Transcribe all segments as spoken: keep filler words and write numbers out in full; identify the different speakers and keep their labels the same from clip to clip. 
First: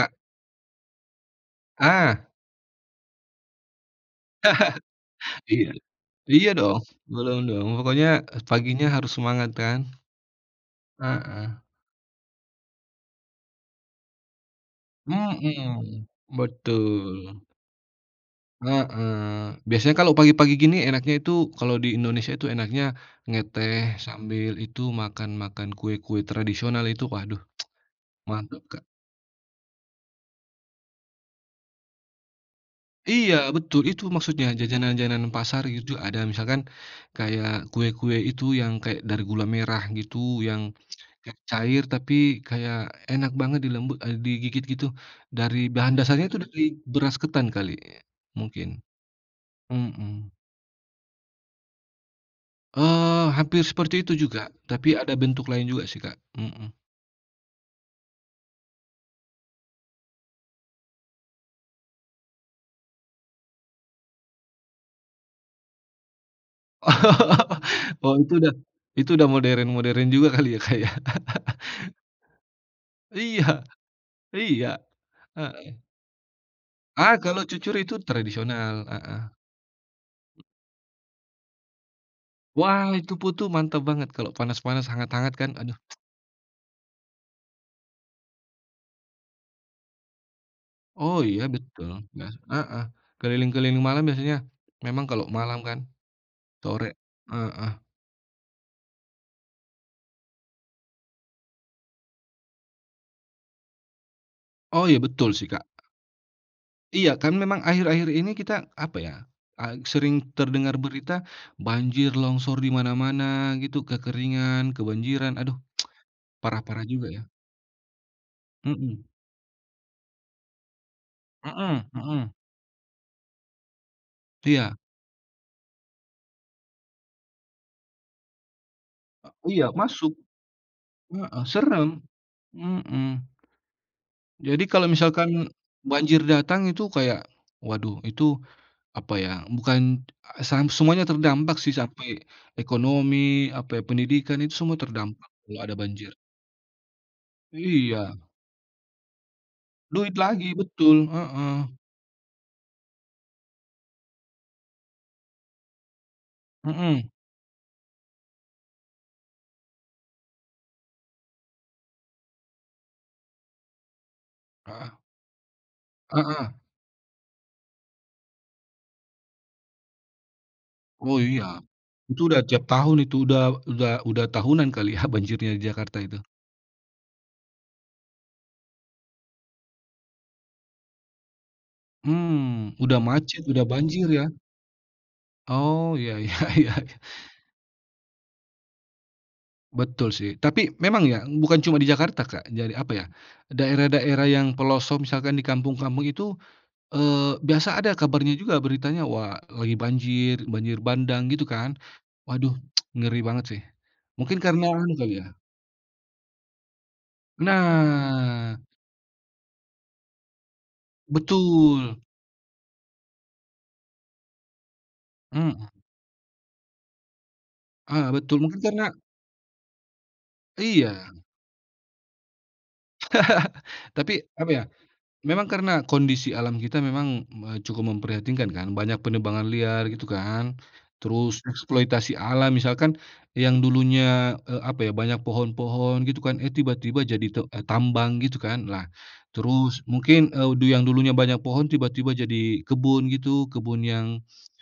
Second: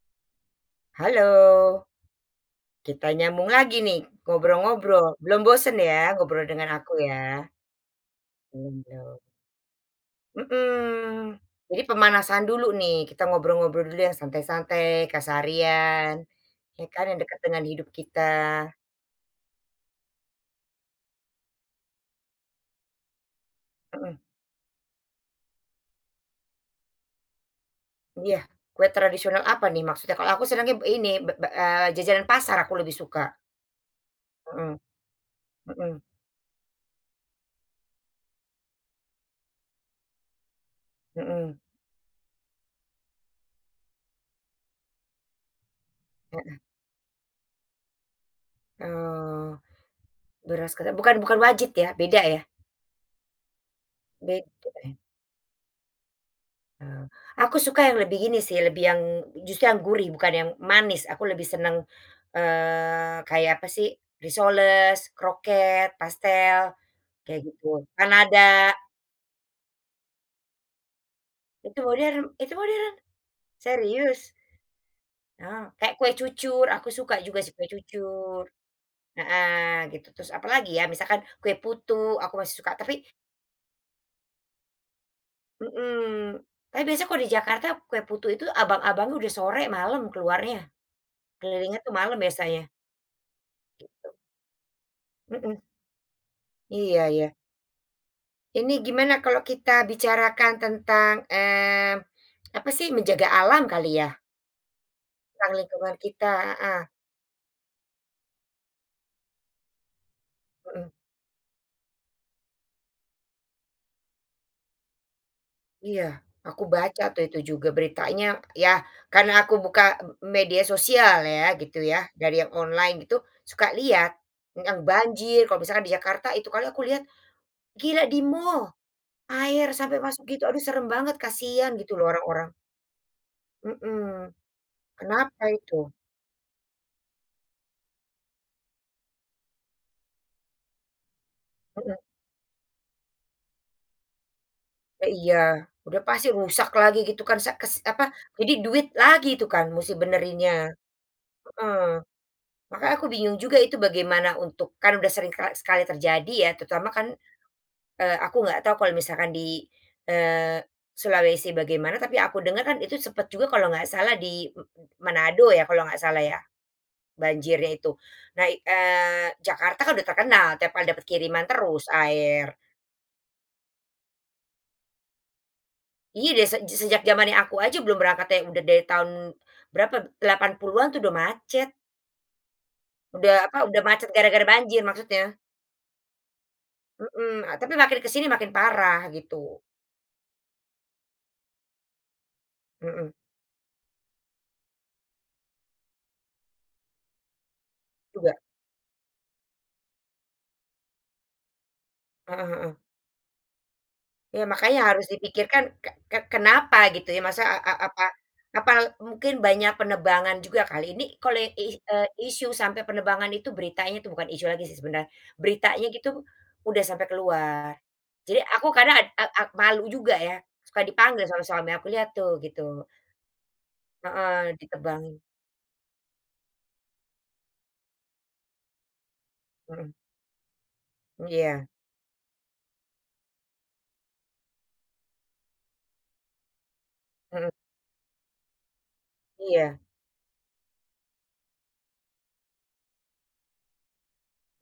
Speaker 1: Kak.
Speaker 2: Halo.
Speaker 1: Ah.
Speaker 2: Kita nyambung lagi nih ngobrol-ngobrol belum
Speaker 1: Iya,
Speaker 2: bosen ya ngobrol
Speaker 1: iya
Speaker 2: dengan
Speaker 1: dong
Speaker 2: aku
Speaker 1: belum
Speaker 2: ya?
Speaker 1: dong pokoknya
Speaker 2: Belum
Speaker 1: paginya harus
Speaker 2: dong.
Speaker 1: semangat kan.
Speaker 2: Mhm,
Speaker 1: Heeh.
Speaker 2: jadi pemanasan dulu nih kita ngobrol ngobrol dulu ya santai-santai
Speaker 1: Mhm,
Speaker 2: keseharian, ya kan yang dekat
Speaker 1: betul.
Speaker 2: dengan hidup kita.
Speaker 1: Heeh, biasanya kalau pagi-pagi gini enaknya itu kalau di Indonesia itu enaknya ngeteh
Speaker 2: Mhm.
Speaker 1: sambil itu makan makan kue-kue tradisional itu waduh,
Speaker 2: Iya
Speaker 1: mantap Kak.
Speaker 2: kue tradisional apa nih maksudnya? Kalau aku senangnya ini be be eee, jajanan pasar aku lebih
Speaker 1: Iya
Speaker 2: suka.
Speaker 1: betul itu maksudnya
Speaker 2: Mhm.
Speaker 1: jajanan jajanan pasar gitu
Speaker 2: Mhm.
Speaker 1: ada misalkan kayak, kue-kue itu yang kayak dari gula merah gitu yang, kayak
Speaker 2: Mhm.
Speaker 1: cair tapi kayak enak banget dilembut, eee, digigit gitu dari bahan dasarnya itu dari
Speaker 2: Heeh.
Speaker 1: beras ketan kali, mungkin,
Speaker 2: Oh.
Speaker 1: mhm.
Speaker 2: Beras ketan bukan bukan wajit ya beda ya?
Speaker 1: Eee, hampir seperti itu juga
Speaker 2: Beda ya.
Speaker 1: tapi ada bentuk lain juga sih Kak, mhm.
Speaker 2: Oh, aku suka yang lebih gini sih lebih yang justru yang gurih bukan yang manis aku lebih senang, eee, kayak apa sih risoles, kroket, pastel, kayak gitu,
Speaker 1: Oh itu udah,
Speaker 2: panada.
Speaker 1: itu udah modern modern juga kali ya Kak ya.
Speaker 2: Itu modern Itu modern?
Speaker 1: Iya,
Speaker 2: Serius?
Speaker 1: iya,
Speaker 2: Ah,
Speaker 1: heeh.
Speaker 2: kayak kue cucur aku suka
Speaker 1: Ah,
Speaker 2: juga
Speaker 1: kalo
Speaker 2: sih kue
Speaker 1: cucur itu
Speaker 2: cucur,
Speaker 1: tradisional, heeh.
Speaker 2: heeh, gitu terus apalagi ya? Misalkan kue putu aku masih suka
Speaker 1: Wah
Speaker 2: tapi
Speaker 1: itu putu mantep banget kalo panas-panas hangat-hangat kan aduh.
Speaker 2: Mhm, tapi biasanya kalau di Jakarta kue putu itu abang-abangnya udah sore malem keluarnya,
Speaker 1: Oh iya
Speaker 2: kelilingnya itu
Speaker 1: betul
Speaker 2: malem
Speaker 1: gas,
Speaker 2: biasanya.
Speaker 1: heeh, keliling-keliling malam
Speaker 2: Gitu.
Speaker 1: biasanya, memang kalo malam
Speaker 2: Mhm.
Speaker 1: kan, sore,
Speaker 2: Iya ya.
Speaker 1: heeh.
Speaker 2: Ini gimana kalau kita bicarakan tentang, eee, apa sih menjaga alam kali ya?
Speaker 1: Oh iya betul sih
Speaker 2: Tentang
Speaker 1: Kak.
Speaker 2: lingkungan kita heeh.
Speaker 1: Iya kan memang akhir-akhir ini kita apa ya, eee, sering terdengar
Speaker 2: Mhm.
Speaker 1: berita, banjir longsor di mana-mana gitu kekeringan kebanjiran aduh,
Speaker 2: Iya aku
Speaker 1: parah-parah
Speaker 2: baca
Speaker 1: juga ya.
Speaker 2: tuh itu juga beritanya ya
Speaker 1: Mhm.
Speaker 2: karena aku buka media sosial ya gitu
Speaker 1: Mhm
Speaker 2: ya
Speaker 1: mhm.
Speaker 2: dari yang online gitu, suka lihat,
Speaker 1: Iya.
Speaker 2: yang banjir kalau misalnya di Jakarta itu kalau aku lihat, gila di mall,
Speaker 1: E oh iya
Speaker 2: air sampai
Speaker 1: masuk,
Speaker 2: masuk gitu aduh serem banget
Speaker 1: heeh,
Speaker 2: kasihan
Speaker 1: serem,
Speaker 2: gitu loh orang-orang.
Speaker 1: mhm.
Speaker 2: Mhm,
Speaker 1: Jadi kalau
Speaker 2: kenapa
Speaker 1: misalkan
Speaker 2: itu?
Speaker 1: banjir datang itu kayak, waduh itu, apa ya bukan, eee, sang semuanya terdampak sih
Speaker 2: Mhm.
Speaker 1: sampai, ekonomi apa ya pendidikan itu semua
Speaker 2: Ya
Speaker 1: terdampak
Speaker 2: iya
Speaker 1: kalo ada
Speaker 2: udah
Speaker 1: banjir.
Speaker 2: pasti rusak lagi gitu kan sek kes apa
Speaker 1: Iya.
Speaker 2: jadi duit lagi itu kan musti
Speaker 1: Duit lagi
Speaker 2: benerinnya
Speaker 1: betul, heeh.
Speaker 2: heeh, makanya aku bingung juga itu bagaimana untuk kan udah sering kali sekali terjadi ya terutama kan,
Speaker 1: Mhm.
Speaker 2: eee, aku nggak tahu kalau misalkan di, eee, Sulawesi bagaimana tapi aku dengar kan itu sempat juga kalau nggak salah di,
Speaker 1: Heeh.
Speaker 2: Manado ya kalau nggak salah ya,
Speaker 1: Heeh.
Speaker 2: banjirnya itu nah, eee, Jakarta kan udah terkenal tiap kali dapat
Speaker 1: Oh
Speaker 2: kiriman
Speaker 1: iya,
Speaker 2: terus
Speaker 1: itu udah
Speaker 2: air.
Speaker 1: tiap tahun itu udah udah udah tahunan kali ya banjirnya di Jakarta itu.
Speaker 2: Iya dari sej sejak jamannya aku aja belum berangkat te udah dari tahun berapa delapan puluhan tuh udah macet.
Speaker 1: Mmm, udah macet
Speaker 2: Udah
Speaker 1: udah
Speaker 2: apa udah
Speaker 1: banjir
Speaker 2: macet
Speaker 1: ya.
Speaker 2: gara-gara banjir maksudnya.
Speaker 1: Oh ya ya ya.
Speaker 2: Mhm, a tapi makin ke sini makin parah gitu.
Speaker 1: Betul sih tapi memang ya bukan cuma di Jakarta Kak jadi apa ya,
Speaker 2: Mhm.
Speaker 1: daerah daerah yang pelosok misalkan di kampung-kampung itu, eee, biasa ada kabarnya
Speaker 2: Juga.
Speaker 1: juga beritanya wah lagi banjir banjir bandang gitu kan
Speaker 2: Heeh
Speaker 1: waduh,
Speaker 2: heeh.
Speaker 1: ngeri banget sih, mungkin
Speaker 2: Ya
Speaker 1: karena
Speaker 2: makanya
Speaker 1: anu
Speaker 2: harus
Speaker 1: kali ya.
Speaker 2: dipikirkan ke ke kenapa gitu ya masa a a apa
Speaker 1: Nah.
Speaker 2: apa mungkin banyak penebangan juga kali ini kalau i e
Speaker 1: Betul.
Speaker 2: isu sampai penebangan itu beritanya tuh bukan isu lagi sih sebenarnya,
Speaker 1: Mhm.
Speaker 2: beritanya gitu udah sampai keluar,
Speaker 1: Ah, betul
Speaker 2: jadi
Speaker 1: mungkin
Speaker 2: aku
Speaker 1: karena
Speaker 2: kadang ak ak malu juga ya, suka
Speaker 1: Iya.
Speaker 2: dipanggil soalnya sama suami aku, "Lihat tuh," gitu.
Speaker 1: Tapi apa
Speaker 2: Heeh,
Speaker 1: ya,
Speaker 2: ditebangin.
Speaker 1: memang karena kondisi alam kita memang me cukup memprihatinkan kan banyak penebangan liar
Speaker 2: Mhm.
Speaker 1: gitu kan, terus
Speaker 2: Iya.
Speaker 1: eksploitasi alam misalkan, yang dulunya, eee, apa ya banyak pohon-pohon gitu kan, eh, tiba-tiba jadi tu
Speaker 2: Mhm.
Speaker 1: tambang gitu kan lah
Speaker 2: Iya.
Speaker 1: terus mungkin, eee, yang dulunya banyak pohon tiba-tiba jadi kebun gitu kebun yang,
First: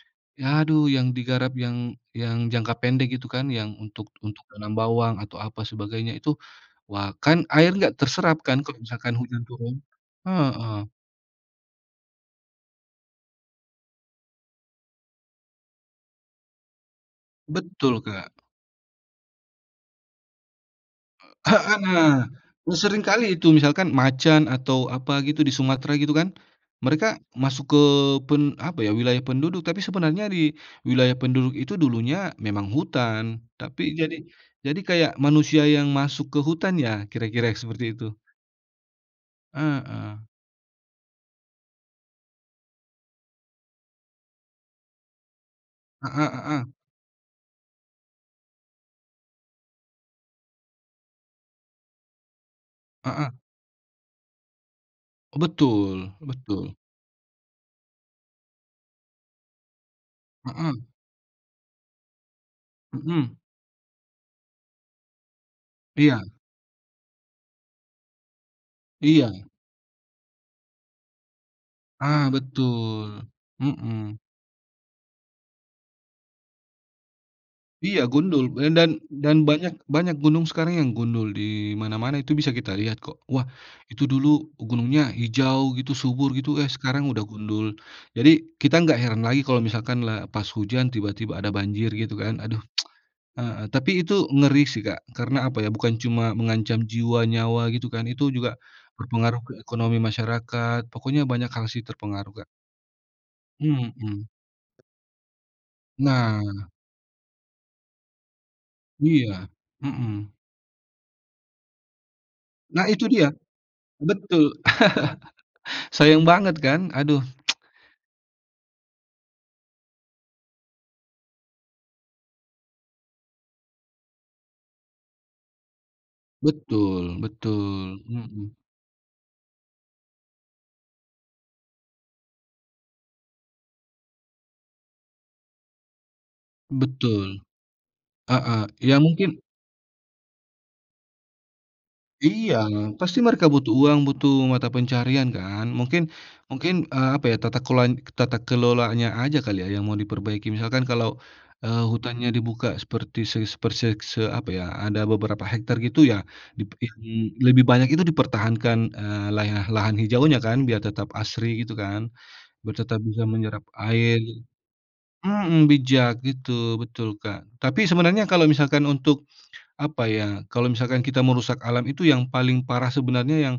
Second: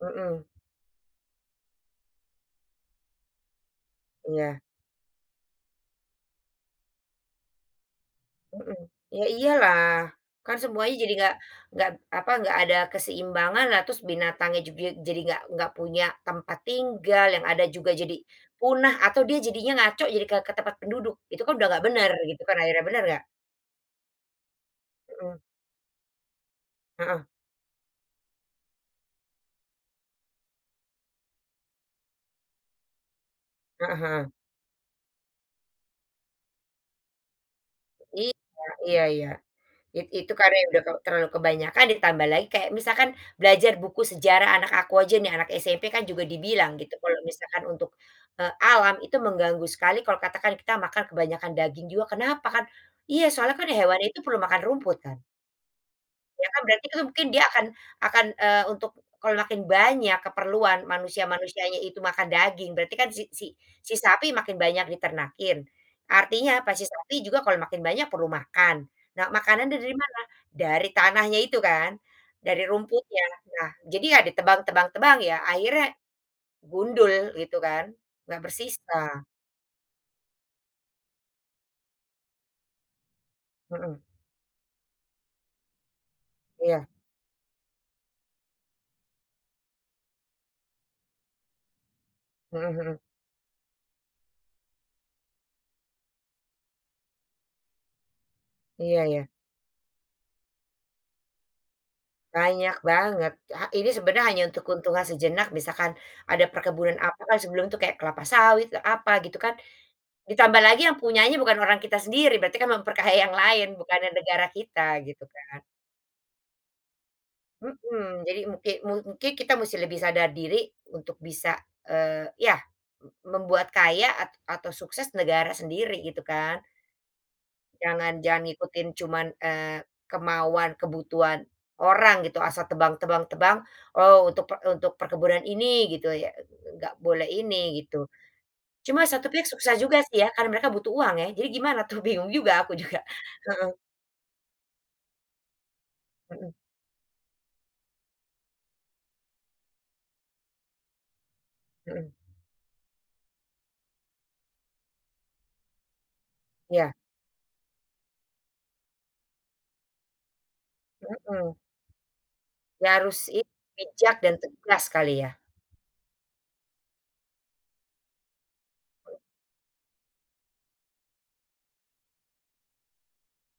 Speaker 2: Mhm.
Speaker 1: ya aduh yang digarap yang yang jangka pendek gitu kan yang untuk untuk
Speaker 2: Iya.
Speaker 1: menanam bawang atau apa sebagainya itu, wah kan air nggak terserap kan kalau
Speaker 2: Heeh,
Speaker 1: misalkan
Speaker 2: ya
Speaker 1: hujan turun,
Speaker 2: iyalah, kan
Speaker 1: heeh.
Speaker 2: semuanya jadi nggak nggak apa nggak ada keseimbangan lah terus binatangnya juga jadi nggak nggak punya tempat tinggal yang ada juga
Speaker 1: Betul
Speaker 2: jadi,
Speaker 1: kak.
Speaker 2: punah atau dia jadinya ngaco jadi ke ke tempat penduduk itu kan udah
Speaker 1: Heeh
Speaker 2: nggak bener
Speaker 1: nah,
Speaker 2: gitu kan akhirnya bener
Speaker 1: seringkali
Speaker 2: gak?
Speaker 1: itu misalkan macan atau apa gitu
Speaker 2: Mhm.
Speaker 1: di Sumatera gitu kan, mereka
Speaker 2: Heeh.
Speaker 1: masuk ke pen apa ya wilayah penduduk tapi sebenarnya di wilayah penduduk itu dulunya memang hutan tapi
Speaker 2: Heeh
Speaker 1: jadi
Speaker 2: heeh.
Speaker 1: jadi kayak manusia yang masuk ke hutan ya kira-kira seperti itu.
Speaker 2: Iya iya iya it
Speaker 1: Heeh.
Speaker 2: itu karena udah terlalu kebanyakan ditambah lagi kayak misalkan belajar buku sejarah anak aku aja nih anak SMP kan juga
Speaker 1: Heeh heeh.
Speaker 2: dibilang gitu kalau misalkan untuk, eee, alam itu mengganggu sekali kalau katakan kita makan kebanyakan daging juga kenapa kan? Iya
Speaker 1: Heeh.
Speaker 2: soalnya kan hewan itu perlu makan rumput kan.
Speaker 1: Betul
Speaker 2: Iya kan
Speaker 1: betul.
Speaker 2: berarti itu mungkin dia akan akan, eee, untuk kalau makin banyak keperluan
Speaker 1: Heeh.
Speaker 2: manusia-manusianya itu makan daging berarti kan si
Speaker 1: Mhm.
Speaker 2: si si sapi makin banyak diternakin,
Speaker 1: Iya.
Speaker 2: artinya pas si sapi juga kalau makin banyak perlu makan, nah
Speaker 1: Iya.
Speaker 2: makanannya dari mana? Dari tanahnya itu kan,
Speaker 1: Ah,
Speaker 2: dari rumputnya.
Speaker 1: betul,
Speaker 2: Nah jadi
Speaker 1: mhm.
Speaker 2: ya ditebang tebang tebang ya akhirnya, gundul gitu kan
Speaker 1: Iya
Speaker 2: nggak
Speaker 1: gundul dan
Speaker 2: bersisa.
Speaker 1: dan banyak banyak gunung sekarang yang gundul di mana-mana itu bisa kita lihat kok wah
Speaker 2: Mhm.
Speaker 1: itu dulu gunungnya hijau gitu subur gitu, eh,
Speaker 2: Iya.
Speaker 1: sekarang udah gundul jadi kita nggak heran lagi kalau misalkan la pas hujan tiba-tiba ada banjir gitu kan aduh,
Speaker 2: Mhm mhm.
Speaker 1: heeh, tapi itu ngeri sih Kak karena apa ya bukan cuma mengancam jiwa nyawa gitu kan itu juga,
Speaker 2: Iya ya.
Speaker 1: berpengaruh ke ekonomi masyarakat pokoknya banyak hal sih terpengaruh Kak.
Speaker 2: Banyak banget ha ini sebenarnya
Speaker 1: Mhm.
Speaker 2: hanya untuk keuntungan sejenak misalkan, ada
Speaker 1: Nah.
Speaker 2: perkebunan apa sebelum itu kayak kelapa sawit apa gitu
Speaker 1: Iya,
Speaker 2: kan,
Speaker 1: mhm.
Speaker 2: ditambah lagi yang punyanya bukan orang kita sendiri berarti kan
Speaker 1: Nah itu
Speaker 2: memperkaya
Speaker 1: dia,
Speaker 2: yang lain bukannya negara
Speaker 1: betul
Speaker 2: kita gitu kan.
Speaker 1: sayang banget kan aduh.
Speaker 2: Mhm, jadi mungkin mu mungkin kita mesti lebih sadar diri untuk bisa, eee, ya m membuat kaya a atau sukses negara sendiri gitu kan.
Speaker 1: Betul betul,
Speaker 2: Jangan jangan
Speaker 1: mhm.
Speaker 2: ikutin cuman, eee, kemauan kebutuhan, orang gitu asal tebang tebang tebang oh untuk pe untuk perkebunan ini gitu ya, nggak boleh
Speaker 1: Betul,
Speaker 2: ini gitu,
Speaker 1: heeh, ya
Speaker 2: cuma satu
Speaker 1: mungkin
Speaker 2: pihak susah juga sih ya karena mereka butuh uang ya jadi gimana tuh? Bingung juga
Speaker 1: Iya,
Speaker 2: aku juga,
Speaker 1: pasti mereka butuh
Speaker 2: heeh.
Speaker 1: uang butuh mata pencaharian kan mungkin
Speaker 2: Mhm.
Speaker 1: mungkin, eee, apa ya tata keloan tata kelolanya aja kali ya yang mau diperbaiki misalkan, kalau, eee,
Speaker 2: Mhm.
Speaker 1: hutannya dibuka seperti se seperse se apa ya ada beberapa hektar gitu ya dipe di
Speaker 2: Ya.
Speaker 1: mmm, lebih banyak itu dipertahankan, eee, lah lahan hijaunya kan biar tetap
Speaker 2: Mhm.
Speaker 1: asri gitu kan, biar
Speaker 2: Ya
Speaker 1: tetap bisa
Speaker 2: harus ini
Speaker 1: menyerap air,
Speaker 2: bijak dan tegas kali ya?
Speaker 1: mhm, bijak gitu betul Kak tapi sebenarnya kalau misalkan untuk, apa ya kalau misalkan kita merusak alam itu yang paling parah sebenarnya yang,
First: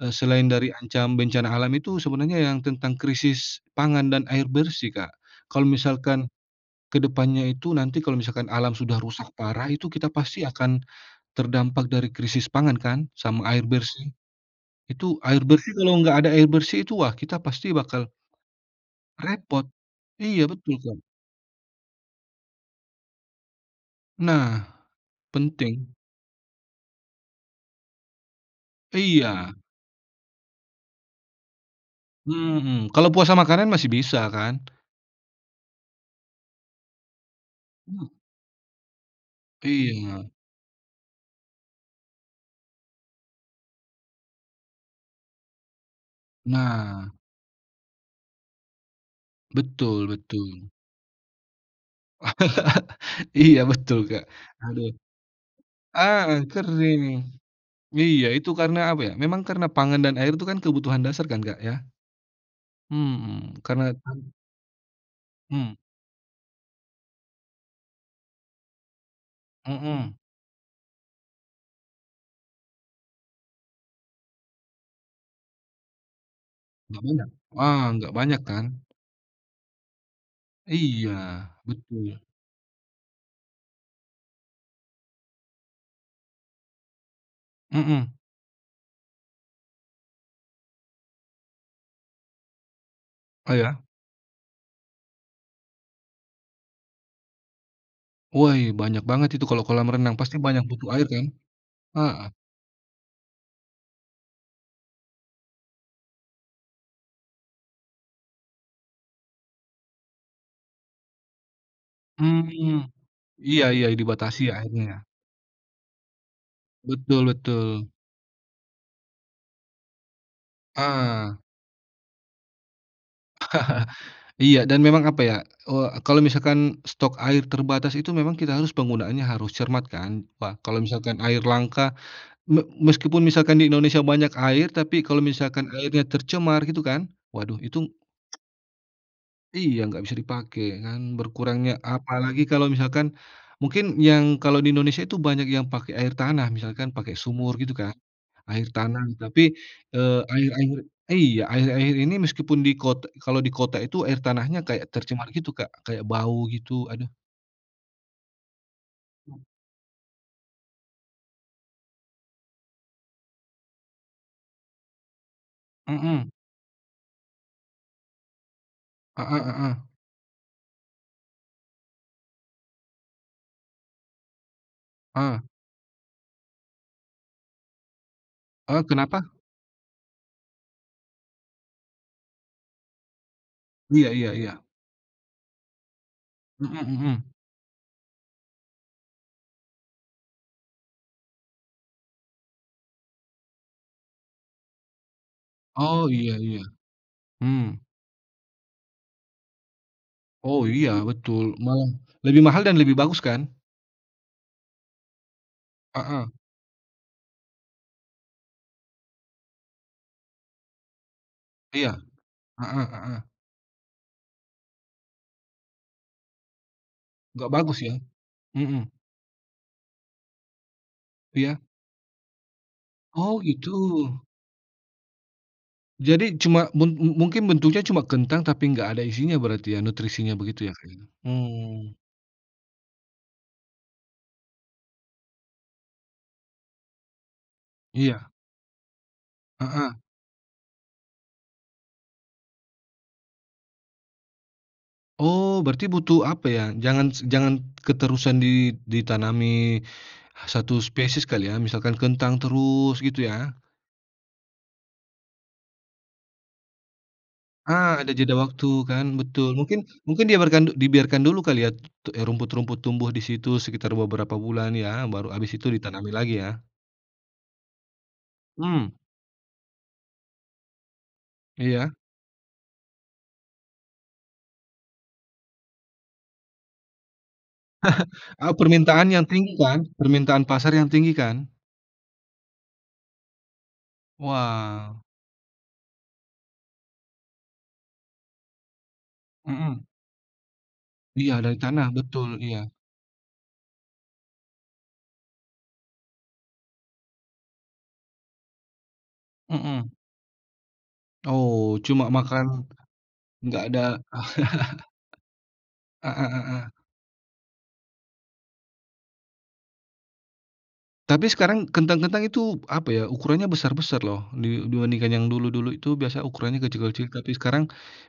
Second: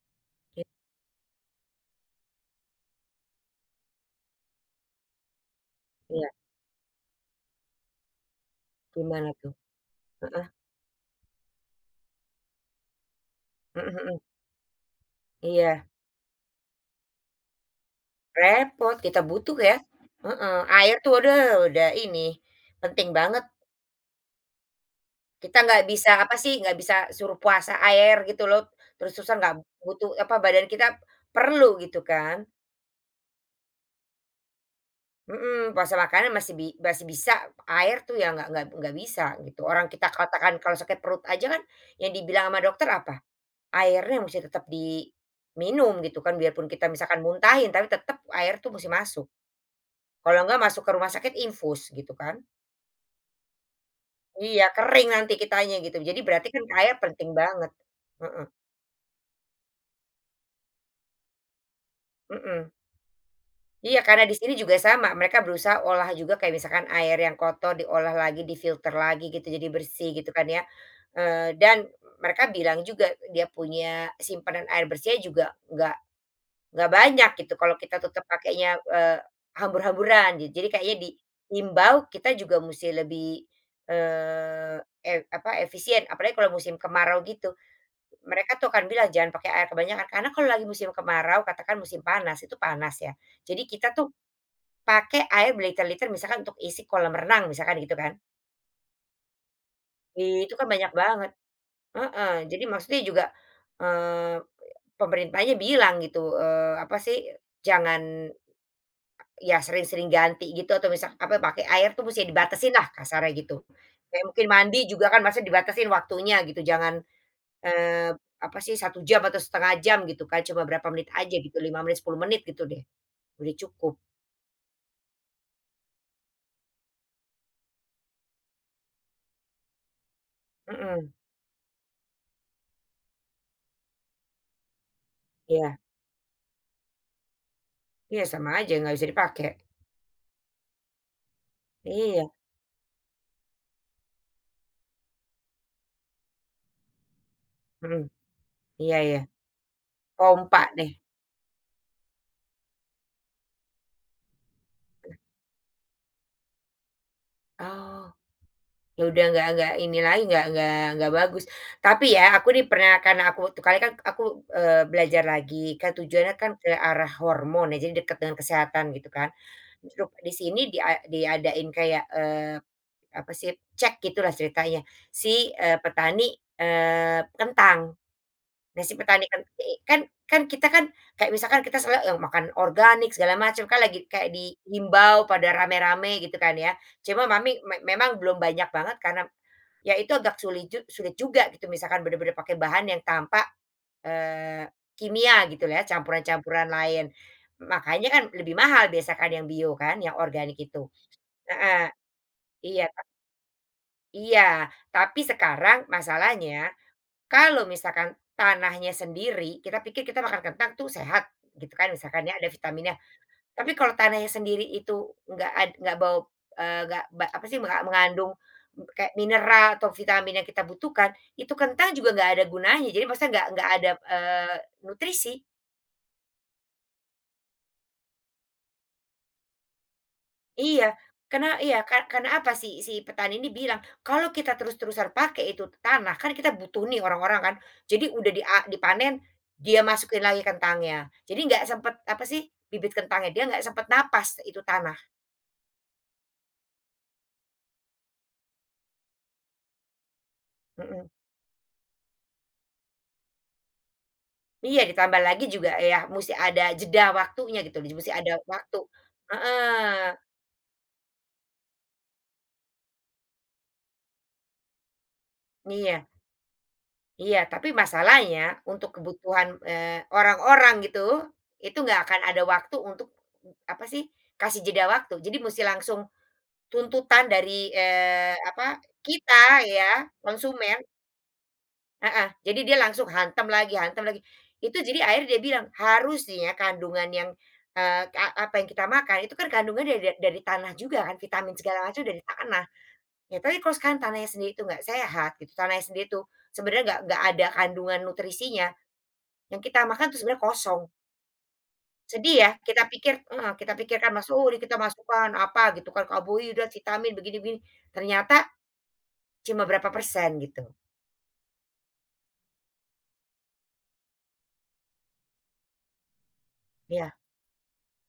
Speaker 1: eee, selain
Speaker 2: Git
Speaker 1: dari ancam bencana alam itu sebenarnya yang tentang krisis pangan dan air bersih Kak, kalau misalkan,
Speaker 2: Iya.
Speaker 1: ke depannya itu nanti kalau misalkan alam sudah rusak
Speaker 2: Gimana tuh?
Speaker 1: parah itu kita pasti
Speaker 2: heeh.
Speaker 1: akan, terdampak dari krisis pangan kan sama air
Speaker 2: Mhm
Speaker 1: bersih,
Speaker 2: mhm.
Speaker 1: itu air bersih
Speaker 2: Iya.
Speaker 1: kalau nggak ada air bersih itu wah kita pasti bakal
Speaker 2: Repot kita butuh
Speaker 1: repot,
Speaker 2: ya,
Speaker 1: iya
Speaker 2: heeh,
Speaker 1: betul
Speaker 2: air
Speaker 1: Kak.
Speaker 2: tuh udah udah ini penting banget.
Speaker 1: Nah,
Speaker 2: Kita nggak
Speaker 1: penting.
Speaker 2: bisa apa sih nggak bisa suruh puasa air gitu loh, terus-terusan
Speaker 1: Iya.
Speaker 2: nggak butuh apa badan kita perlu gitu kan.
Speaker 1: Mhm mhm, kalau puasa makanan masih bisa kan?
Speaker 2: Mhm, puasa makanan masih bi masih bisa air
Speaker 1: Mmm.
Speaker 2: tuh ya nggak nggak nggak bisa gitu orang kita
Speaker 1: Iya.
Speaker 2: katakan kalau sakit perut aja kan, yang dibilang sama dokter apa? Airnya mesti tetap diminum gitu kan biarpun kita
Speaker 1: Nah.
Speaker 2: misalkan muntahin tapi tetap air itu musti masuk,
Speaker 1: Betul
Speaker 2: kalau enggak
Speaker 1: betul.
Speaker 2: masuk ke rumah sakit infus gitu kan.
Speaker 1: Iya betul Kak.
Speaker 2: Iya
Speaker 1: Aduh.
Speaker 2: kering nanti kitanya gitu jadi
Speaker 1: Ah hah,
Speaker 2: berarti kan air
Speaker 1: kering,
Speaker 2: penting banget.
Speaker 1: iya
Speaker 2: Heeh.
Speaker 1: itu karena apa ya memang karena pangan dan air itu kan kebutuhan dasar kan Kak ya?
Speaker 2: Mhm.
Speaker 1: Mhm, karena
Speaker 2: Iya
Speaker 1: kan
Speaker 2: karena di sini juga sama mereka
Speaker 1: Hmm.
Speaker 2: berusaha olah juga kayak misalkan air yang kotor diolah lagi di-filter lagi gitu jadi bersih
Speaker 1: Mhm.
Speaker 2: gitu kan ya, eee, dan, mereka bilang juga dia punya simpanan air bersihnya juga nggak, nggak
Speaker 1: Nggak banyak,
Speaker 2: banyak gitu kalau
Speaker 1: wah
Speaker 2: kita
Speaker 1: nggak
Speaker 2: tetap
Speaker 1: banyak kan?
Speaker 2: pakainya, eee, hambur-hamburan ja jadi kayaknya
Speaker 1: Iya
Speaker 2: diimbau
Speaker 1: betul.
Speaker 2: kita juga musti lebih, eee eee, apa efisien apalagi kalau musim kemarau gitu,
Speaker 1: Mhm.
Speaker 2: mereka tuh akan bilang jangan pakai air kebanyakan karena kalau lagi musim kemarau katakan musim panas itu panas ya,
Speaker 1: Oh
Speaker 2: jadi
Speaker 1: ya.
Speaker 2: kita tuh, pakai air berliter-liter misalkan untuk isi kolam renang misalkan gitu kan.
Speaker 1: Woi banyak banget itu kalau kolam renang pasti
Speaker 2: I itu
Speaker 1: banyak
Speaker 2: kan
Speaker 1: butuh
Speaker 2: banyak
Speaker 1: air kan,
Speaker 2: banget,
Speaker 1: heeh.
Speaker 2: heeh, jadi maksudnya juga, eee, pemerintahnya bilang gitu, eee, apa sih jangan Ya sering-sering ganti gitu atau misal apa pakai air tuh musti dibatasin
Speaker 1: Mmm,
Speaker 2: lah kasarnya gitu,
Speaker 1: iya iya,
Speaker 2: kayak
Speaker 1: dibatasi
Speaker 2: mungkin mandi
Speaker 1: airnya.
Speaker 2: juga kan maksudnya dibatasin waktunya gitu jangan,
Speaker 1: Betul betul
Speaker 2: eee, apa sih satu jam atau setengah jam gitu kan cuma berapa menit aja
Speaker 1: Ah.
Speaker 2: gitu lima menit sepuluh menit gitu deh, udah cukup.
Speaker 1: Iya dan memang apa ya, eee, kalau misalkan stok air terbatas itu memang kita harus penggunaannya harus cermat kan, ka kalau
Speaker 2: Mhm.
Speaker 1: misalkan air langka me meskipun misalkan di Indonesia banyak air tapi kalau misalkan
Speaker 2: Iya.
Speaker 1: airnya tercemar gitu kan waduh itu.
Speaker 2: Iya sama aja nggak bisa dipakai.
Speaker 1: Iya nggak bisa dipake kan berkurangnya
Speaker 2: Iya.
Speaker 1: apalagi kalau misalkan, mungkin yang kalau di Indonesia itu banyak yang pakai air tanah misalkan pakai sumur gitu kan,
Speaker 2: Mhm,
Speaker 1: air
Speaker 2: iya
Speaker 1: tanah
Speaker 2: ya,
Speaker 1: tapi, eee, air
Speaker 2: pompa
Speaker 1: air
Speaker 2: deh.
Speaker 1: iya air air ini meskipun di kot kalau di kota itu air tanahnya kayak tercemar gitu Kak kayak bau gitu aduh.
Speaker 2: Oh, ya udah nggak nggak ini lagi nggak nggak nggak bagus tapi ya aku di pernah kan aku waktu kali kan aku, eee, belajar lagi kan
Speaker 1: Mhm.
Speaker 2: tujuannya kan ke arah hormon ya jadi dekat dengan kesehatan gitu kan,
Speaker 1: Heeh heeh.
Speaker 2: di sini dia diadain kayak, eee, apa sih cek gitu lah ceritanya
Speaker 1: Ah.
Speaker 2: si, eee, petani, eee, kentang,
Speaker 1: Eee,
Speaker 2: nah si petani
Speaker 1: kenapa?
Speaker 2: kentang ini kan kan kita kan kayak misalkan kita seneng makan organik segala macam kan lagi
Speaker 1: Iya
Speaker 2: kayak
Speaker 1: iya
Speaker 2: di
Speaker 1: iya.
Speaker 2: himbau pada rame-rame gitu kan
Speaker 1: Mhm
Speaker 2: ya, cuma
Speaker 1: mhm.
Speaker 2: mami me memang belum banyak banget karena. Ya itu agak suli jug sulit juga gitu misalkan benar-benar pakai bahan yang tanpa, eee, kimia gitu lah ya
Speaker 1: Oh iya iya,
Speaker 2: campuran-campuran lain,
Speaker 1: mhm.
Speaker 2: makanya kan lebih mahal biasanya kan yang bio kan yang organik
Speaker 1: Oh
Speaker 2: itu,
Speaker 1: iya betul
Speaker 2: heeh,
Speaker 1: malah lebih mahal dan
Speaker 2: iya
Speaker 1: lebih
Speaker 2: kan.
Speaker 1: bagus kan?
Speaker 2: Iya tapi sekarang
Speaker 1: Heeh.
Speaker 2: masalahnya, kalau misalkan tanahnya sendiri kita pikir kita makan kentang itu sehat, gitukan
Speaker 1: Iya,
Speaker 2: misalkan ya ada
Speaker 1: heeh
Speaker 2: vitaminnya,
Speaker 1: heeh.
Speaker 2: tapi kalau tanahnya sendiri itu nggak ad nggak bau, eee, nggak ba apa
Speaker 1: Nggak
Speaker 2: sih
Speaker 1: bagus
Speaker 2: menga
Speaker 1: ya?
Speaker 2: mengandung
Speaker 1: Mhm.
Speaker 2: kayak mineral atau vitamin yang kita butuhkan itu
Speaker 1: Iya.
Speaker 2: kentang juga nggak ada gunanya jadi maksudnya
Speaker 1: Oh
Speaker 2: nggak nggak ada,
Speaker 1: gitu?
Speaker 2: eee, nutrisi.
Speaker 1: Jadi cuma mu mu mu mungkin bentuknya cuma kentang tapi nggak ada isinya berarti ya nutrisinya begitu ya Kak
Speaker 2: Iya
Speaker 1: ya?
Speaker 2: karena iya
Speaker 1: Mmm.
Speaker 2: kar karena apa si si petani ini bilang kalau kita terus-terusan pakai itu tanah kan kita butuh nih orang-orang kan, jadi
Speaker 1: Iya.
Speaker 2: udah dia dipanen dia
Speaker 1: Heeh.
Speaker 2: masukin lagi kentangnya jadi nggak sempet apa sih bibit kentangnya dia nggak sempat napas itu tanah.
Speaker 1: Oh berarti butuh apa ya jangan jangan keterusan di ditanami satu
Speaker 2: Mhm.
Speaker 1: spesies kali ya misalkan kentang terus gitu ya.
Speaker 2: Iya ditambah lagi juga ya musti ada jeda waktunya gitu loh
Speaker 1: Ah, ada
Speaker 2: musti ada
Speaker 1: jeda waktu
Speaker 2: waktu,
Speaker 1: kan betul mungkin
Speaker 2: heeh.
Speaker 1: mungkin dibiarkan dibiarkan dulu kali ya rumput-rumput tumbuh di situ sekitar beberapa bulan ya baru habis itu
Speaker 2: Iya.
Speaker 1: ditanami lagi ya.
Speaker 2: Iya tapi masalahnya untuk
Speaker 1: Mmm.
Speaker 2: kebutuhan, eee, orang-orang gitu, itu
Speaker 1: Iya.
Speaker 2: enggak akan ada waktu untuk apa sih? Kasih jeda waktu jadi musti langsung tuntutan dari, eee,
Speaker 1: Ah,
Speaker 2: apa,
Speaker 1: permintaan yang
Speaker 2: kita
Speaker 1: tinggi
Speaker 2: ya
Speaker 1: kan permintaan pasar
Speaker 2: konsumen.
Speaker 1: yang tinggi kan.
Speaker 2: Heeh, jadi dia langsung hantam lagi hantam lagi, itu
Speaker 1: Wah.
Speaker 2: jadi akhirnya dia bilang harusnya kandungan yang, eee, a apa yang kita makan itu kan
Speaker 1: Mhm.
Speaker 2: kandungannya da dari tanah juga kan
Speaker 1: Iya
Speaker 2: vitamin
Speaker 1: dari
Speaker 2: segala
Speaker 1: tanah
Speaker 2: macam udah di
Speaker 1: betul
Speaker 2: tanah
Speaker 1: iya.
Speaker 2: ya, tapi kalo sekarang tanahnya sendiri itu nggak sehat gitu tanahnya sendiri itu sebenarnya nggak nggak ada kandungan nutrisinya, yang kita
Speaker 1: Mhm.
Speaker 2: makan itu sebenernya kosong.
Speaker 1: Oh cuma
Speaker 2: Sedih
Speaker 1: makan,
Speaker 2: ya? Kita pikir heeh,
Speaker 1: nggak
Speaker 2: kita
Speaker 1: ada
Speaker 2: pikir kan masuk kita masukkan, apa gitu kan,
Speaker 1: Heeh
Speaker 2: karbohidrat,
Speaker 1: heeh.
Speaker 2: vitamin, begini begini ternyata, cuma berapa persen gitu.
Speaker 1: Tapi sekarang kentang kentang itu apa ya ukurannya besar-besar loh di dibandingkan yang dulu-dulu itu biasanya ukurannya kecil-kecil
Speaker 2: Iya.
Speaker 1: tapi sekarang,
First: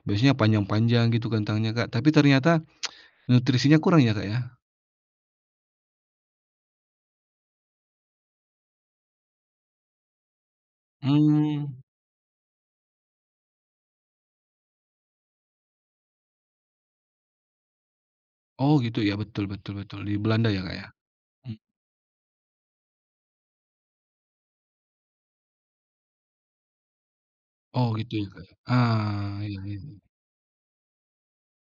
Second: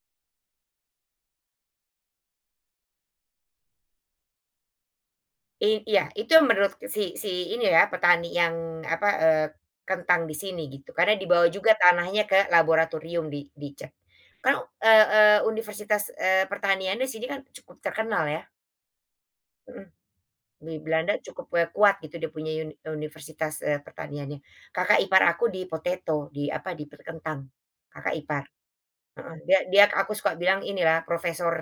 Speaker 1: biasanya panjang-panjang gitu kentangnya Kak tapi ternyata, nutrisinya kurang ya Kak ya?
Speaker 2: I iya itu yang menurut si si ini ya petani yang apa, eee, kentang di sini gitu karena dibawa
Speaker 1: Mmm.
Speaker 2: juga tanahnya ke laboratorium di di cek ke e e universitas, eee, pertaniannya di sini kan cukup terkenal ya.
Speaker 1: Oh gitu ya betul betul
Speaker 2: Mhm,
Speaker 1: betul di Belanda ya
Speaker 2: di
Speaker 1: Kak ya,
Speaker 2: Belanda cukup,
Speaker 1: mmm.
Speaker 2: eee, kuat gitu dia punya uni universitas, eee, pertaniannya, kakak ipar aku di potato di apa di perkentang
Speaker 1: Oh gitu
Speaker 2: kakak
Speaker 1: ya
Speaker 2: ipar,
Speaker 1: Kak ya,
Speaker 2: heeh,
Speaker 1: ah,
Speaker 2: dia
Speaker 1: iya iya
Speaker 2: dia
Speaker 1: iya.
Speaker 2: aku suka bilang ini ya profesor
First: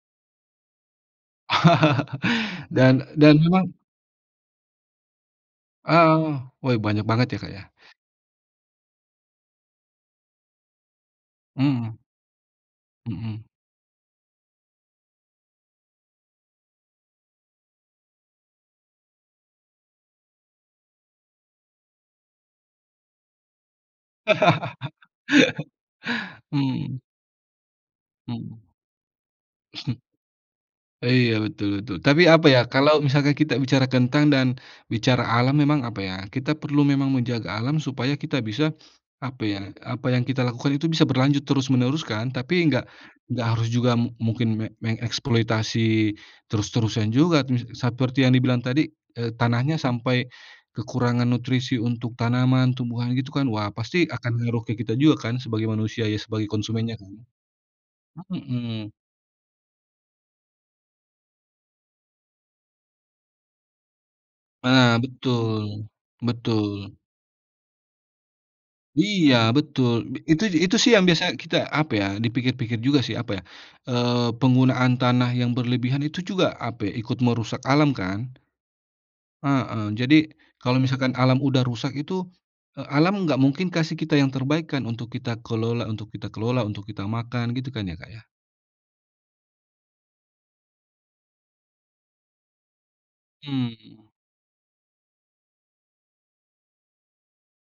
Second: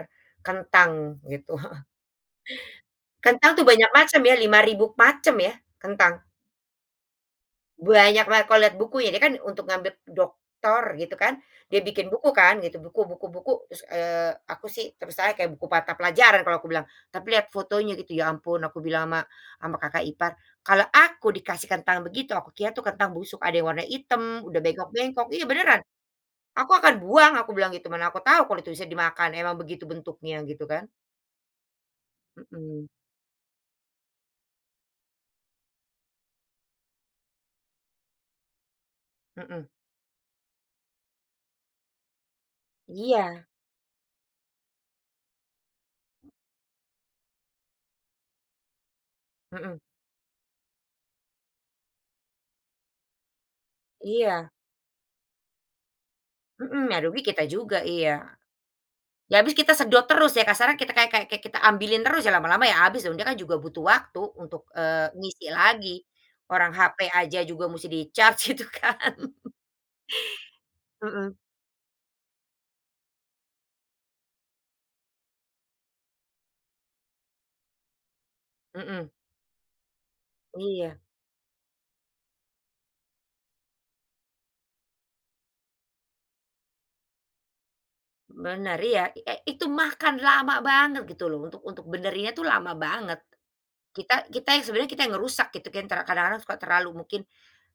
Speaker 2: kentang gitu heeh.
Speaker 1: Dan dan
Speaker 2: Kentang itu
Speaker 1: memang
Speaker 2: banyak macam ya, lima ribu macam ya kentang.
Speaker 1: Ah, weh banyak banget ya Kak ya?
Speaker 2: Banyak banget kalau lihat buku ya kan untuk mengambil doktor gitu kan dia
Speaker 1: Mhm.
Speaker 2: bikin buku kan gitu buku buku
Speaker 1: Mhm.
Speaker 2: buku terus, eee, aku sih terus kayak buku mata pelajaran kalau aku bilang, tapi lihat fotonya gitu ya ampun aku bilang ama ama kakak ipar, "Kalau aku dikasih kentang begitu aku kira itu kentang busuk." Ada yang warna hitam udah bengkok-bengkok iya beneran, aku akan
Speaker 1: Mhm.
Speaker 2: buang aku bilang gitu mana aku tahu
Speaker 1: Mhm.
Speaker 2: kalo itu bisa dimakan emang begitu bentuknya, gitu kan.
Speaker 1: Iya betul betul tapi apa ya
Speaker 2: Mhm.
Speaker 1: kalau misalnya kita bicara kentang dan, bicara alam emang apa ya kita perlu memang menjaga alam supaya kita bisa, apa ya
Speaker 2: Mhm.
Speaker 1: apa yang kita lakukan itu bisa berlanjut terus menerus kan tapi enggak enggak
Speaker 2: Iya.
Speaker 1: harus juga mungkin me mengeksploitasi terus-terusan juga seperti yang dibilang tadi, eee,
Speaker 2: Mhm.
Speaker 1: tanahnya sampai, kekurangan nutrisi untuk tanaman, tumbuhan gitu kan wah pasti akan
Speaker 2: Iya.
Speaker 1: ngaruh ke kita juga kan sebagai manusia ya, sebagai
Speaker 2: Mhm,
Speaker 1: konsumennya
Speaker 2: yang
Speaker 1: kan.
Speaker 2: rugi kita juga iya.
Speaker 1: Mhm.
Speaker 2: Ya habis kita sedot terus ya kasarnya kita kayak kayak kayak kita ambilin terus ya lama-lama ya habis dia kan juga butuh waktu untuk,
Speaker 1: Nah
Speaker 2: eee, ngisi
Speaker 1: betul
Speaker 2: lagi, orang
Speaker 1: betul.
Speaker 2: hape aja juga mesti di-charge gitu kan.
Speaker 1: Iya betul. Itu itu sih yang
Speaker 2: Mhm.
Speaker 1: biasanya kita apa ya dipikir-pikir juga sih apa ya, eee, penggunaan tanah yang berlebihan itu juga apa ikut merusak alam kan,
Speaker 2: Mhm.
Speaker 1: heeh, jadi kalau
Speaker 2: Iya.
Speaker 1: misalkan alam udah rusak itu, eee, alam nggak mungkin kasih kita yang terbaik kan untuk kita kelola untuk kita kelola untuk kita makan gitu kan ya Kak ya.
Speaker 2: Bener iya e itu makan lama banget gitu loh untuk untuk benerinnya tuh lama banget,
Speaker 1: Mmm.
Speaker 2: kita kita yang sebenarnya kita yang ngerusak gitu kan kadang-kadang suka terlalu mungkin,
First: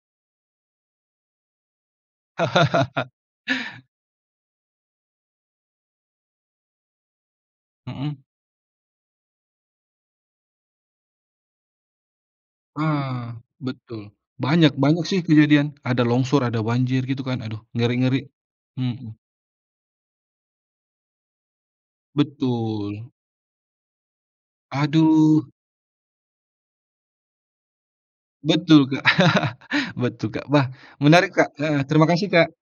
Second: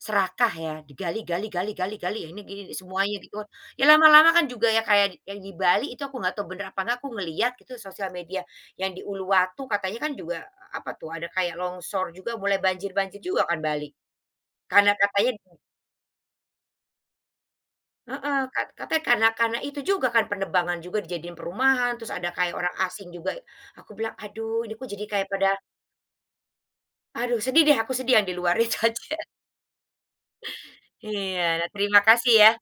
Speaker 2: serakah ya digali gali gali gali ini gini semuanya di got, ya lama-lama kan juga kayak yang di Bali itu aku nggak tahu bener apa aku ngelihat gitu sosial
Speaker 1: Mhm.
Speaker 2: media yang di Uluwatu katanya kan juga apa tuh ada kayak longsor juga mulai banjir banjir
Speaker 1: Wah
Speaker 2: juga kan Bali,
Speaker 1: betul banyak
Speaker 2: karena
Speaker 1: banyak sih
Speaker 2: katanya
Speaker 1: kejadian ada longsor, ada banjir gitu kan aduh ngeri-ngeri,
Speaker 2: Heeh, kat katanya
Speaker 1: mhm.
Speaker 2: karena karena itu juga kan penerbangan juga dijadiin perumahan terus ada kayak orang
Speaker 1: Betul.
Speaker 2: asing juga aku bilang, "Aduh ini kok jadi kayak
Speaker 1: Aduh.
Speaker 2: pada" Aduh sedih deh aku sedih yang di luar itu
Speaker 1: Betul Kak
Speaker 2: aja.
Speaker 1: betul Kak wah menarik
Speaker 2: Iya,
Speaker 1: Kak,
Speaker 2: nah
Speaker 1: heeh,
Speaker 2: terima
Speaker 1: terima kasih
Speaker 2: kasih
Speaker 1: Kak.
Speaker 2: ya.